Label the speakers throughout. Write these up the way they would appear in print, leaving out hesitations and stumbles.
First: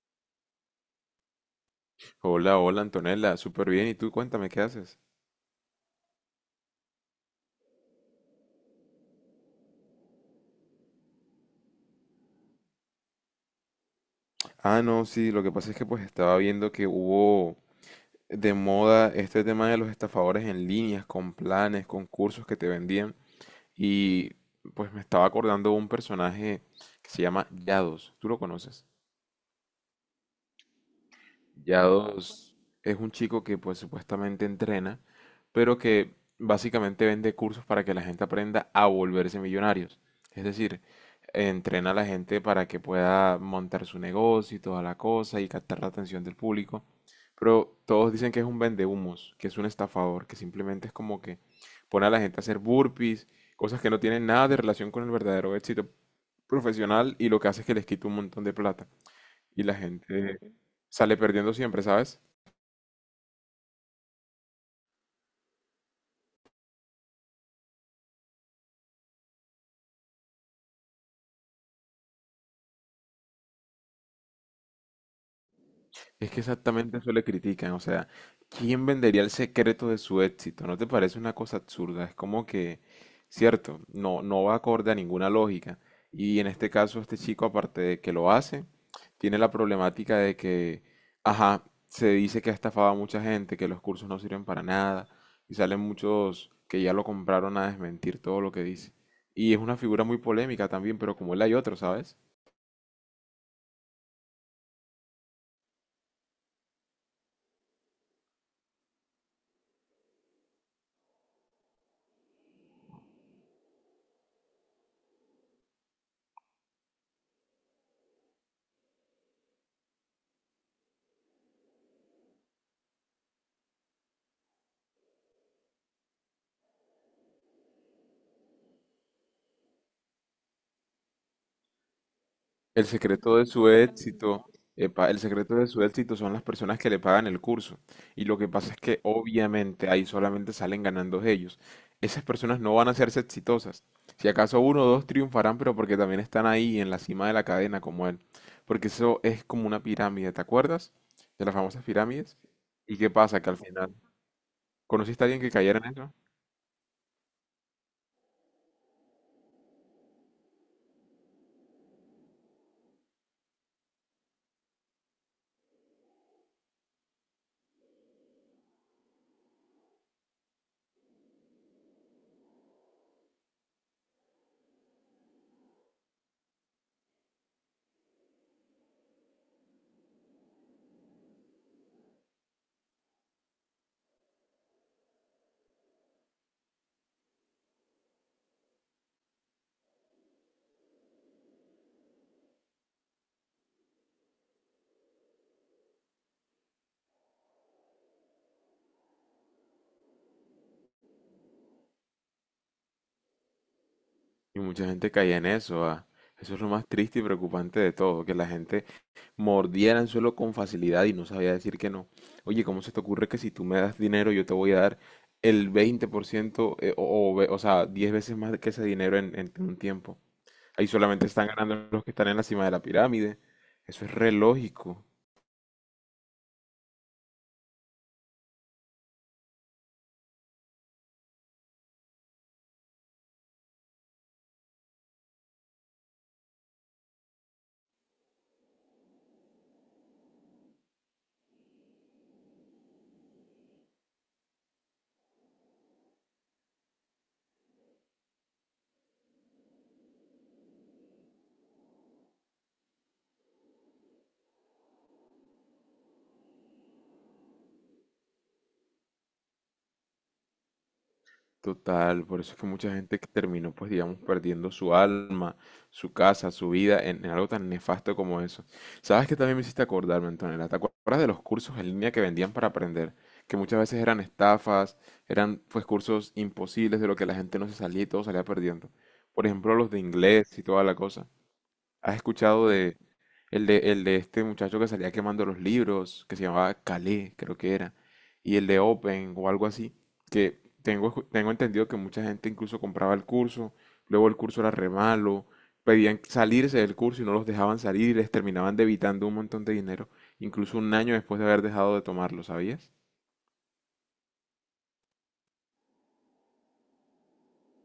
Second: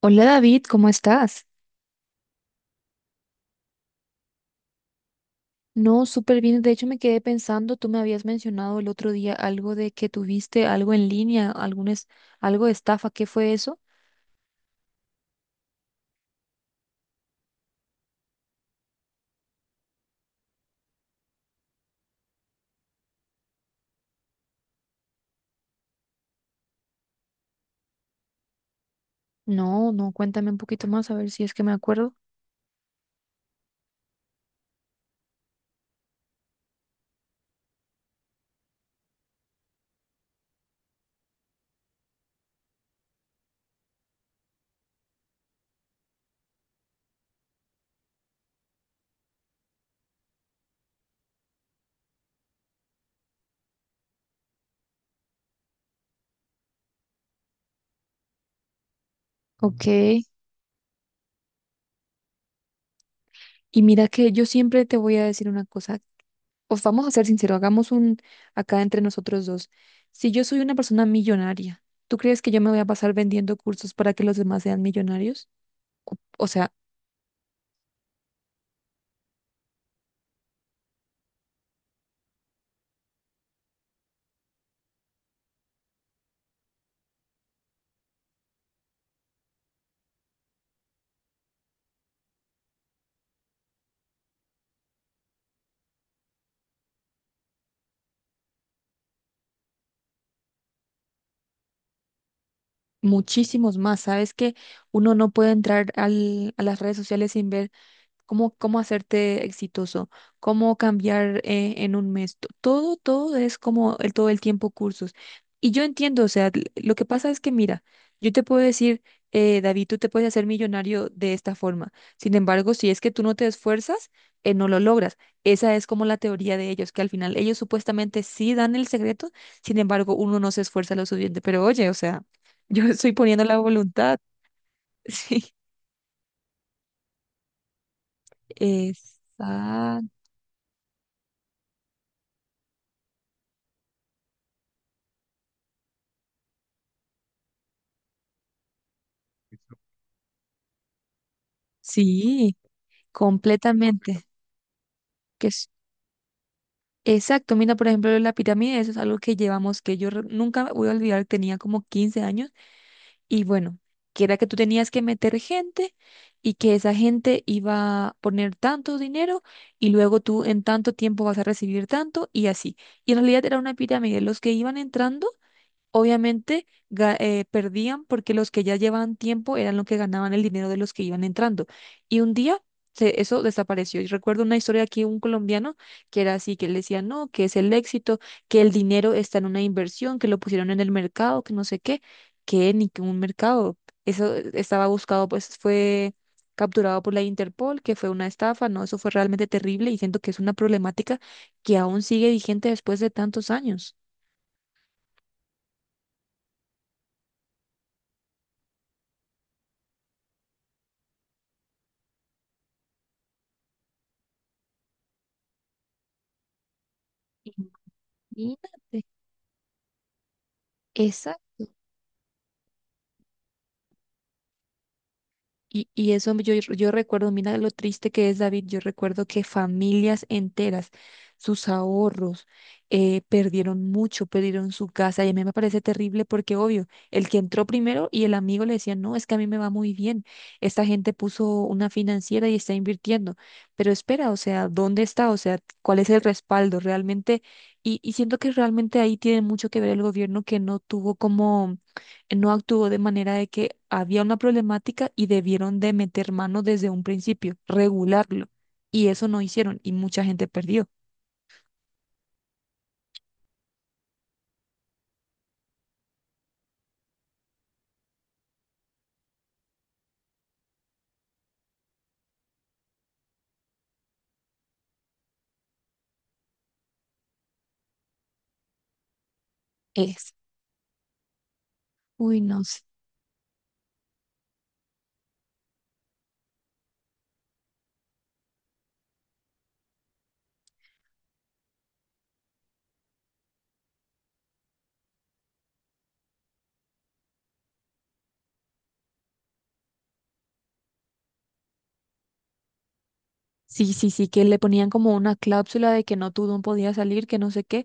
Speaker 1: Hola David, ¿cómo estás?
Speaker 2: Hola, hola Antonella, súper bien. ¿Y tú cuéntame qué haces?
Speaker 1: No, súper bien. De hecho, me quedé pensando, tú me habías mencionado el otro día algo de que tuviste algo en línea, algo de estafa. ¿Qué fue eso?
Speaker 2: No, sí, lo que pasa es que pues estaba viendo que hubo de moda este tema de los estafadores en líneas, con planes, con cursos que te vendían. Y pues me estaba acordando de un personaje que se llama Yados. ¿Tú lo conoces?
Speaker 1: No, no, cuéntame un poquito más a ver si es que me acuerdo.
Speaker 2: Yados es un chico que pues supuestamente entrena, pero que básicamente vende cursos para que la gente aprenda a volverse millonarios. Es decir, entrena a la gente para que pueda montar su negocio y toda la cosa y captar la atención del público. Pero todos dicen que es un vendehumos, que es un estafador, que simplemente es como que pone a la gente a hacer burpees, cosas que no tienen nada de relación con el verdadero éxito profesional y lo que hace es que les quita un montón de plata y la
Speaker 1: Ok.
Speaker 2: gente sale perdiendo siempre, ¿sabes?
Speaker 1: Y mira que yo siempre te voy a decir una cosa. Os vamos a ser sinceros, hagamos un acá entre nosotros dos. Si yo soy una persona millonaria, ¿tú crees que yo me voy a pasar vendiendo cursos para que los demás sean millonarios? O
Speaker 2: Es que
Speaker 1: o sea.
Speaker 2: exactamente eso le critican, o sea, ¿quién vendería el secreto de su éxito? ¿No te parece una cosa absurda? Es como que, cierto, no, no va acorde a ninguna lógica. Y en este caso, este chico, aparte de que lo hace, tiene la problemática de que, ajá, se dice que ha estafado a mucha gente, que los cursos no sirven para nada, y salen muchos que ya lo compraron a desmentir todo lo que dice. Y es una figura muy polémica también, pero como él hay otro, ¿sabes?
Speaker 1: Muchísimos más. Sabes que uno no puede entrar a las redes sociales sin ver cómo hacerte exitoso, cómo cambiar en un mes. Todo es como todo el tiempo cursos. Y yo entiendo, o sea, lo que pasa es que, mira, yo te puedo decir, David, tú te puedes hacer millonario de esta forma. Sin embargo, si es que tú no te esfuerzas, no lo logras. Esa es como la teoría de ellos, que al final ellos supuestamente sí dan el secreto, sin embargo, uno no se esfuerza lo suficiente. Pero oye, o sea, yo
Speaker 2: El
Speaker 1: estoy
Speaker 2: secreto
Speaker 1: poniendo
Speaker 2: de
Speaker 1: la
Speaker 2: su
Speaker 1: voluntad.
Speaker 2: éxito, epa, el secreto de su éxito son las personas que le pagan el curso. Y lo que pasa es
Speaker 1: Sí,
Speaker 2: que obviamente ahí
Speaker 1: exacto.
Speaker 2: solamente salen ganando ellos. Esas personas no van a hacerse exitosas. Si acaso uno o dos triunfarán, pero porque también están ahí en la cima de la cadena como él. Porque eso es como una pirámide, ¿te acuerdas? De las famosas pirámides.
Speaker 1: Sí.
Speaker 2: ¿Y qué pasa? Que al final,
Speaker 1: Completamente.
Speaker 2: ¿conociste a alguien
Speaker 1: Que
Speaker 2: que
Speaker 1: es,
Speaker 2: cayera en eso?
Speaker 1: exacto. Mira, por ejemplo, la pirámide, eso es algo que llevamos, nunca me voy a olvidar, tenía como 15 años y bueno, que era que tú tenías que meter gente y que esa gente iba a poner tanto dinero y luego tú en tanto tiempo vas a recibir tanto y así. Y en realidad era una pirámide. Los que iban entrando, obviamente perdían porque los que ya llevaban tiempo eran los que ganaban el dinero de los que iban entrando. Y un día eso desapareció. Y recuerdo una historia aquí, un colombiano que era así, que él decía, no, que es el éxito, que el dinero está en una inversión, que lo pusieron en el mercado, que no sé qué, que ni que un mercado. Eso estaba buscado, pues fue capturado por la Interpol, que fue una estafa, ¿no? Eso fue realmente terrible y siento que es una problemática que aún sigue vigente después de tantos años.
Speaker 2: Y mucha gente caía en eso. Ah. Eso es lo más triste y preocupante de todo, que la gente mordía el anzuelo con facilidad y no sabía decir que no. Oye, ¿cómo se te ocurre que si tú me das dinero yo te voy a dar el 20% o sea, 10 veces más que ese
Speaker 1: Imagínate.
Speaker 2: dinero en un tiempo? Ahí solamente
Speaker 1: Esa,
Speaker 2: están ganando los que están en la cima de la pirámide. Eso es re lógico.
Speaker 1: y eso yo recuerdo, mira lo triste que es, David, yo recuerdo que familias enteras, sus ahorros, perdieron mucho, perdieron su casa, y a mí me parece terrible porque, obvio, el que entró primero y el amigo le decía, no, es que a mí me va muy bien, esta gente puso una financiera y está invirtiendo, pero espera, o sea, ¿dónde está? O sea, ¿cuál es el respaldo realmente? Y siento que realmente ahí tiene mucho que ver el gobierno que no tuvo como, no actuó de manera de que había una problemática y debieron de meter mano desde un principio, regularlo. Y eso no hicieron y mucha gente perdió.
Speaker 2: Total, por eso es que mucha gente que terminó, pues digamos, perdiendo su alma, su casa, su vida en algo tan nefasto como eso. ¿Sabes que también me hiciste acordarme, Antonella? ¿Te acuerdas de los cursos en línea que vendían para aprender? Que muchas veces eran estafas, eran pues cursos imposibles de lo que la gente no se salía y todo salía perdiendo. Por ejemplo, los de
Speaker 1: Es.
Speaker 2: inglés y toda la cosa. ¿Has
Speaker 1: Uy, no
Speaker 2: escuchado
Speaker 1: sé.
Speaker 2: de este muchacho que salía quemando los libros, que se llamaba Calais, creo que era, y el de Open o algo así, que tengo entendido que mucha gente incluso compraba el curso, luego el curso era re malo, pedían salirse del curso y no los dejaban salir y les terminaban debitando un montón de dinero, incluso un año después de haber dejado de tomarlo, ¿sabías?
Speaker 1: Sí, sí, sí, que le ponían como una cláusula de que no, tú no podías salir, que no sé qué.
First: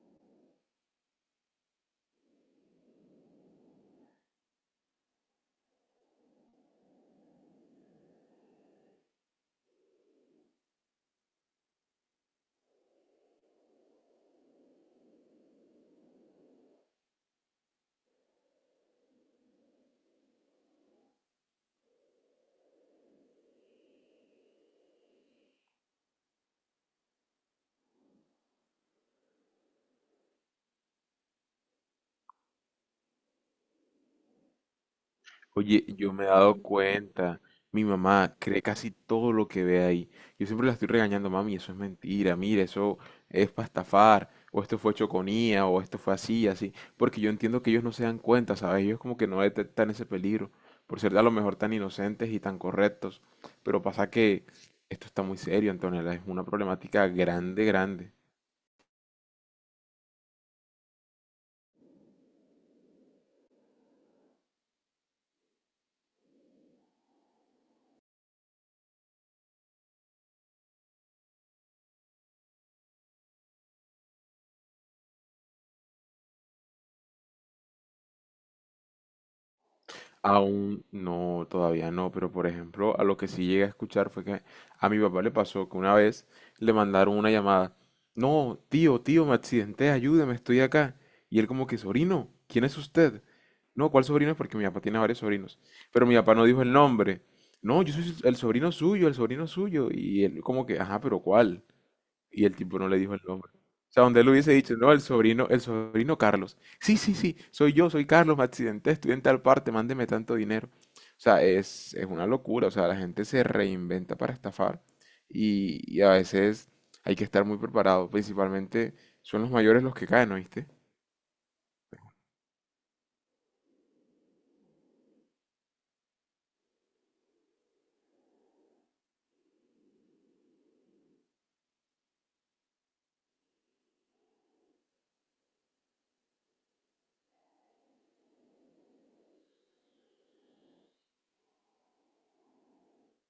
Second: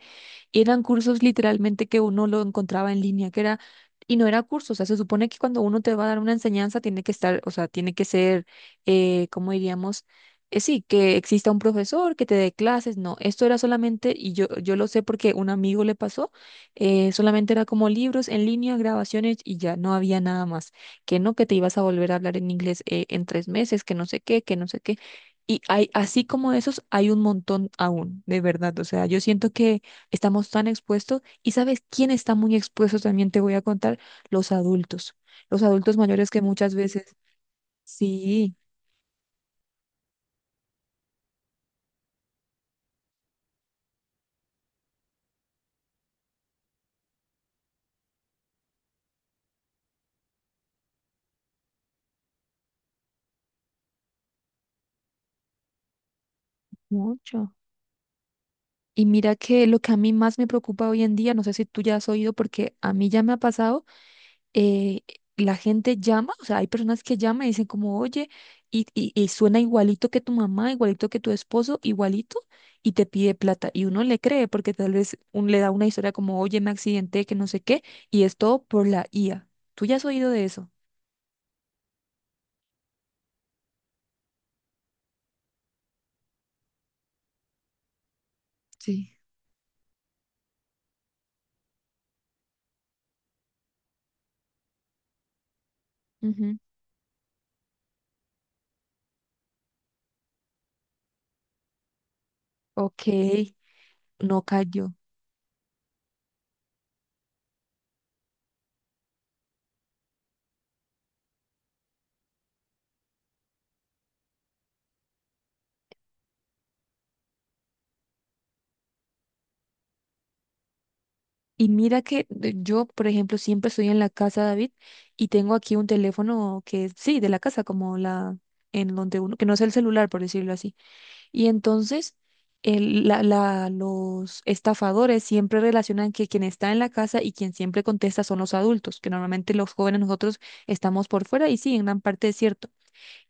Speaker 1: Y eran cursos literalmente que uno lo encontraba en línea, que era, y no era curso, o sea, se supone que cuando uno te va a dar una enseñanza tiene que estar, o sea, tiene que ser, ¿cómo diríamos? Sí, que exista un profesor que te dé clases, no, esto era solamente, y yo lo sé porque un amigo le pasó, solamente era como libros en línea, grabaciones y ya, no había nada más, que no, que te ibas a volver a hablar en inglés en 3 meses, que no sé qué, que no sé qué. Y hay, así como esos, hay un montón aún, de verdad. O sea, yo siento que estamos tan expuestos. ¿Y sabes quién está muy expuesto? También te voy a contar, los adultos, los
Speaker 2: Oye,
Speaker 1: adultos
Speaker 2: yo me he
Speaker 1: mayores que
Speaker 2: dado
Speaker 1: muchas veces,
Speaker 2: cuenta, mi mamá
Speaker 1: sí,
Speaker 2: cree casi todo lo que ve ahí. Yo siempre la estoy regañando, mami, eso es mentira, mira, eso es para estafar, o esto fue choconía, o esto fue así, así, porque yo entiendo que ellos no se dan cuenta, ¿sabes? Ellos como que no detectan ese peligro, por ser a lo mejor tan inocentes y tan correctos, pero pasa que esto está muy serio, Antonella, es una problemática
Speaker 1: mucho.
Speaker 2: grande, grande.
Speaker 1: Y mira que lo que a mí más me preocupa hoy en día, no sé si tú ya has oído, porque a mí ya me ha pasado, eh, la gente llama, o sea, hay personas que llaman y dicen como, oye, y suena igualito que tu mamá, igualito que tu esposo, igualito, y te pide plata. Y uno le cree porque tal vez un, le da una historia como, oye, me accidenté, que no sé qué, y es todo por la IA. ¿Tú ya has oído de eso?
Speaker 2: Aún no, todavía no, pero por ejemplo, a lo que sí llegué a escuchar fue que a mi papá le pasó que una vez le mandaron una llamada. No, tío,
Speaker 1: Sí.
Speaker 2: tío, me accidenté, ayúdeme, estoy acá. Y él como que, sobrino, ¿quién es usted? No, ¿cuál sobrino? Porque mi papá tiene varios sobrinos. Pero mi papá no
Speaker 1: Ujú.
Speaker 2: dijo el nombre. No, yo soy el sobrino suyo, el sobrino suyo. Y él como que, ajá, pero ¿cuál? Y el tipo no le
Speaker 1: Ok,
Speaker 2: dijo el nombre. O sea, donde él
Speaker 1: no
Speaker 2: hubiese dicho,
Speaker 1: cayó.
Speaker 2: no, el sobrino Carlos. Sí, sí, sí, soy yo, soy Carlos, me accidenté, estudié en tal parte, mándeme tanto dinero. O sea, es una locura. O sea, la gente se reinventa para estafar y a veces hay que estar muy preparado. Principalmente son los mayores los que caen, ¿oíste?
Speaker 1: Y mira yo, por ejemplo, siempre estoy en la casa, David, y tengo aquí un teléfono que es, sí, de la casa, como la, en donde uno, que no es el celular, por decirlo así. Y entonces los estafadores siempre relacionan que quien está en la casa y quien siempre contesta son los adultos, que normalmente los jóvenes nosotros estamos por fuera y sí, en gran parte es cierto,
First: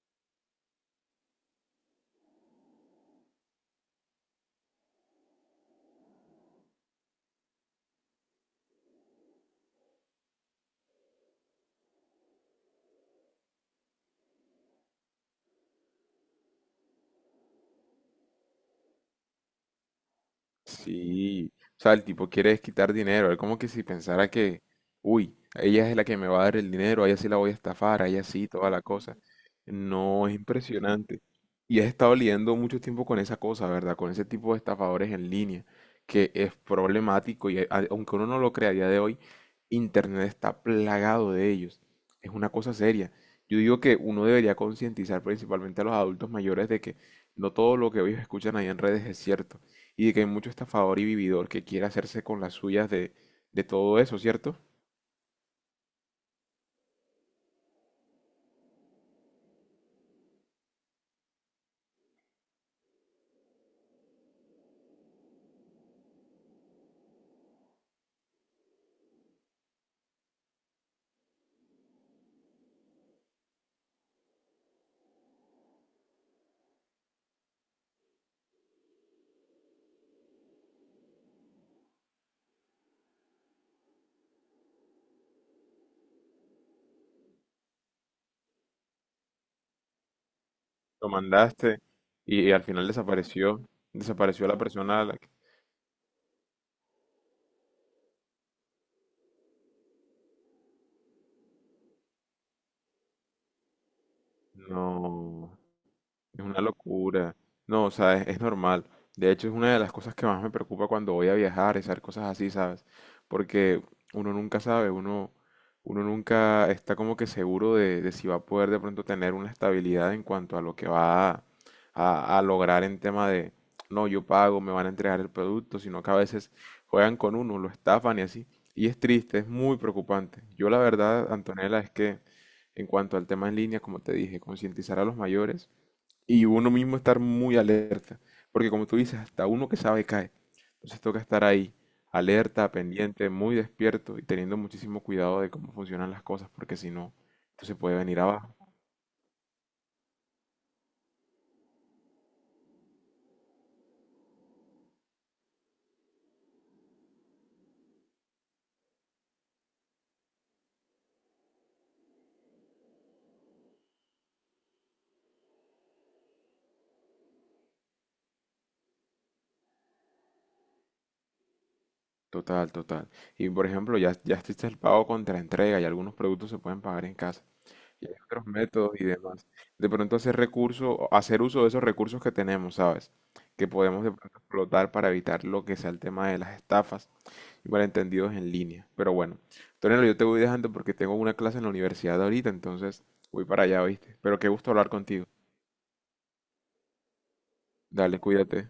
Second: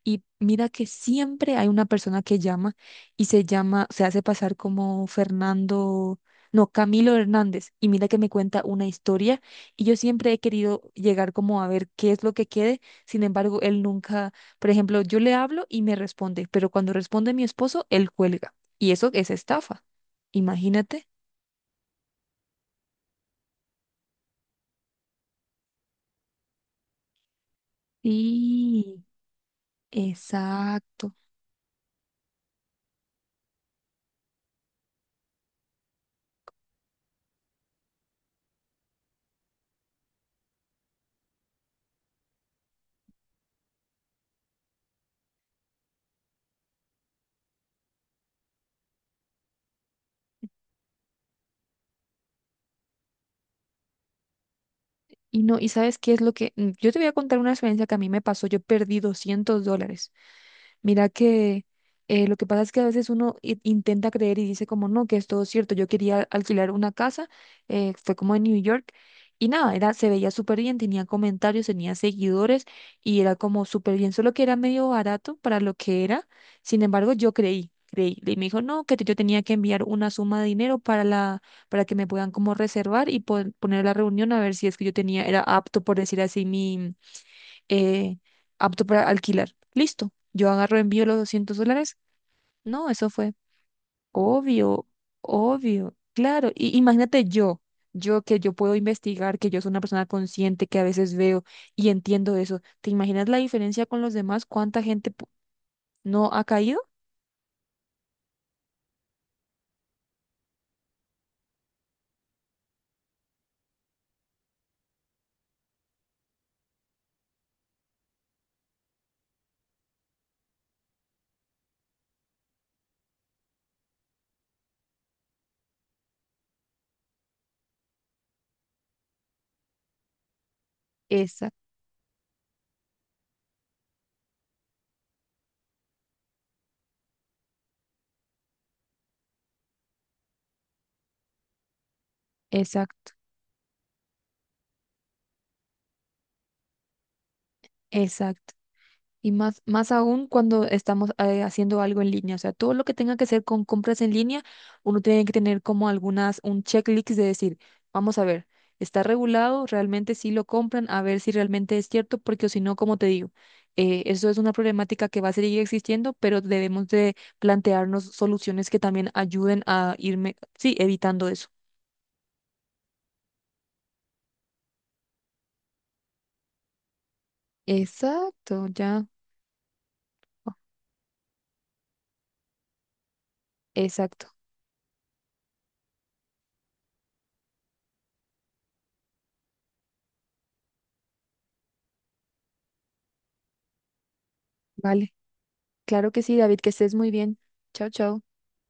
Speaker 1: y mira que siempre hay una persona que llama se hace pasar como Fernando, no, Camilo Hernández. Y mira que me cuenta una historia y yo siempre he querido llegar como a ver qué es lo que quede. Sin embargo, él nunca, por ejemplo, yo le hablo y me responde, pero cuando responde mi esposo, él cuelga. Y eso es estafa. Imagínate.
Speaker 2: Sí, o sea, el tipo quiere quitar dinero, es como que si pensara que, uy, ella es la que me va a dar el dinero, a ella sí la voy a estafar, a ella sí, toda la
Speaker 1: Sí,
Speaker 2: cosa. No, es
Speaker 1: exacto.
Speaker 2: impresionante. Y has estado lidiando mucho tiempo con esa cosa, ¿verdad? Con ese tipo de estafadores en línea, que es problemático y aunque uno no lo crea a día de hoy, Internet está plagado de ellos. Es una cosa seria. Yo digo que uno debería concientizar principalmente a los adultos mayores de que no todo lo que ellos escuchan ahí en redes es cierto y de que hay mucho estafador y vividor que quiere hacerse con las suyas de todo eso, ¿cierto?
Speaker 1: Y no, ¿y sabes qué es lo que? Yo te voy a contar una experiencia que a mí me pasó. Yo perdí $200. Mira que lo que pasa es que a veces uno intenta creer y dice como no, que es todo cierto. Yo quería alquilar una casa, fue como en New York y nada, era, se veía súper bien, tenía comentarios, tenía seguidores y era como súper bien, solo que era medio barato para lo que era. Sin embargo, yo creí. Y me dijo, no, que yo tenía que enviar una suma de dinero para la, para que me puedan como reservar y poner la reunión a ver si es que yo tenía, era apto, por decir así, mi eh, apto para alquilar. Listo, yo agarro, envío
Speaker 2: Lo
Speaker 1: los 200
Speaker 2: mandaste
Speaker 1: dólares.
Speaker 2: al final
Speaker 1: No, eso fue
Speaker 2: desapareció, desapareció la
Speaker 1: obvio,
Speaker 2: persona a la que...
Speaker 1: obvio, claro. Y imagínate yo, yo que yo puedo investigar, que yo soy una persona consciente, que a veces veo y entiendo eso. ¿Te imaginas la diferencia con los demás? ¿Cuánta gente
Speaker 2: No.
Speaker 1: no
Speaker 2: Es
Speaker 1: ha
Speaker 2: una
Speaker 1: caído?
Speaker 2: locura. No, o sea, es normal. De hecho, es una de las cosas que más me preocupa cuando voy a viajar, es hacer cosas así, ¿sabes? Porque uno nunca sabe, uno, uno nunca está como que seguro de si va a poder de pronto tener una estabilidad en cuanto a lo que va a lograr en tema de, no, yo pago, me van a entregar el producto, sino que a veces juegan con uno, lo estafan y así. Y es triste, es muy preocupante. Yo la verdad,
Speaker 1: Exacto,
Speaker 2: Antonella, es que en cuanto al tema en línea, como te dije, concientizar a los mayores y uno mismo estar muy alerta, porque como tú dices, hasta uno que sabe cae. Entonces toca estar ahí, alerta,
Speaker 1: exacto,
Speaker 2: pendiente, muy despierto y teniendo muchísimo cuidado de cómo funcionan las cosas, porque si no, esto se puede venir
Speaker 1: exacto.
Speaker 2: abajo.
Speaker 1: Y más, más aún cuando estamos haciendo algo en línea. O sea, todo lo que tenga que ser con compras en línea, uno tiene que tener como algunas, un checklist de decir, vamos a ver, está regulado, realmente sí lo compran, a ver si realmente es cierto, porque si no, como te digo, eso es una problemática que va a seguir existiendo, pero debemos de plantearnos soluciones que también ayuden a irme, sí, evitando eso.
Speaker 2: Total, total. Y por ejemplo, ya existe el pago contra entrega y algunos productos se pueden pagar en casa. Y hay otros
Speaker 1: Exacto,
Speaker 2: métodos y
Speaker 1: ya.
Speaker 2: demás. De pronto hacer recurso, hacer uso de esos recursos que tenemos, ¿sabes? Que podemos de
Speaker 1: Exacto.
Speaker 2: pronto explotar para evitar lo que sea el tema de las estafas malentendidos en línea. Pero bueno, Tonelo, yo te voy dejando porque tengo una clase en la universidad ahorita, entonces voy para allá, ¿oíste? Pero qué gusto hablar
Speaker 1: Vale.
Speaker 2: contigo.
Speaker 1: Claro que sí, David, que estés muy bien. Chao,
Speaker 2: Dale,
Speaker 1: chao.
Speaker 2: cuídate.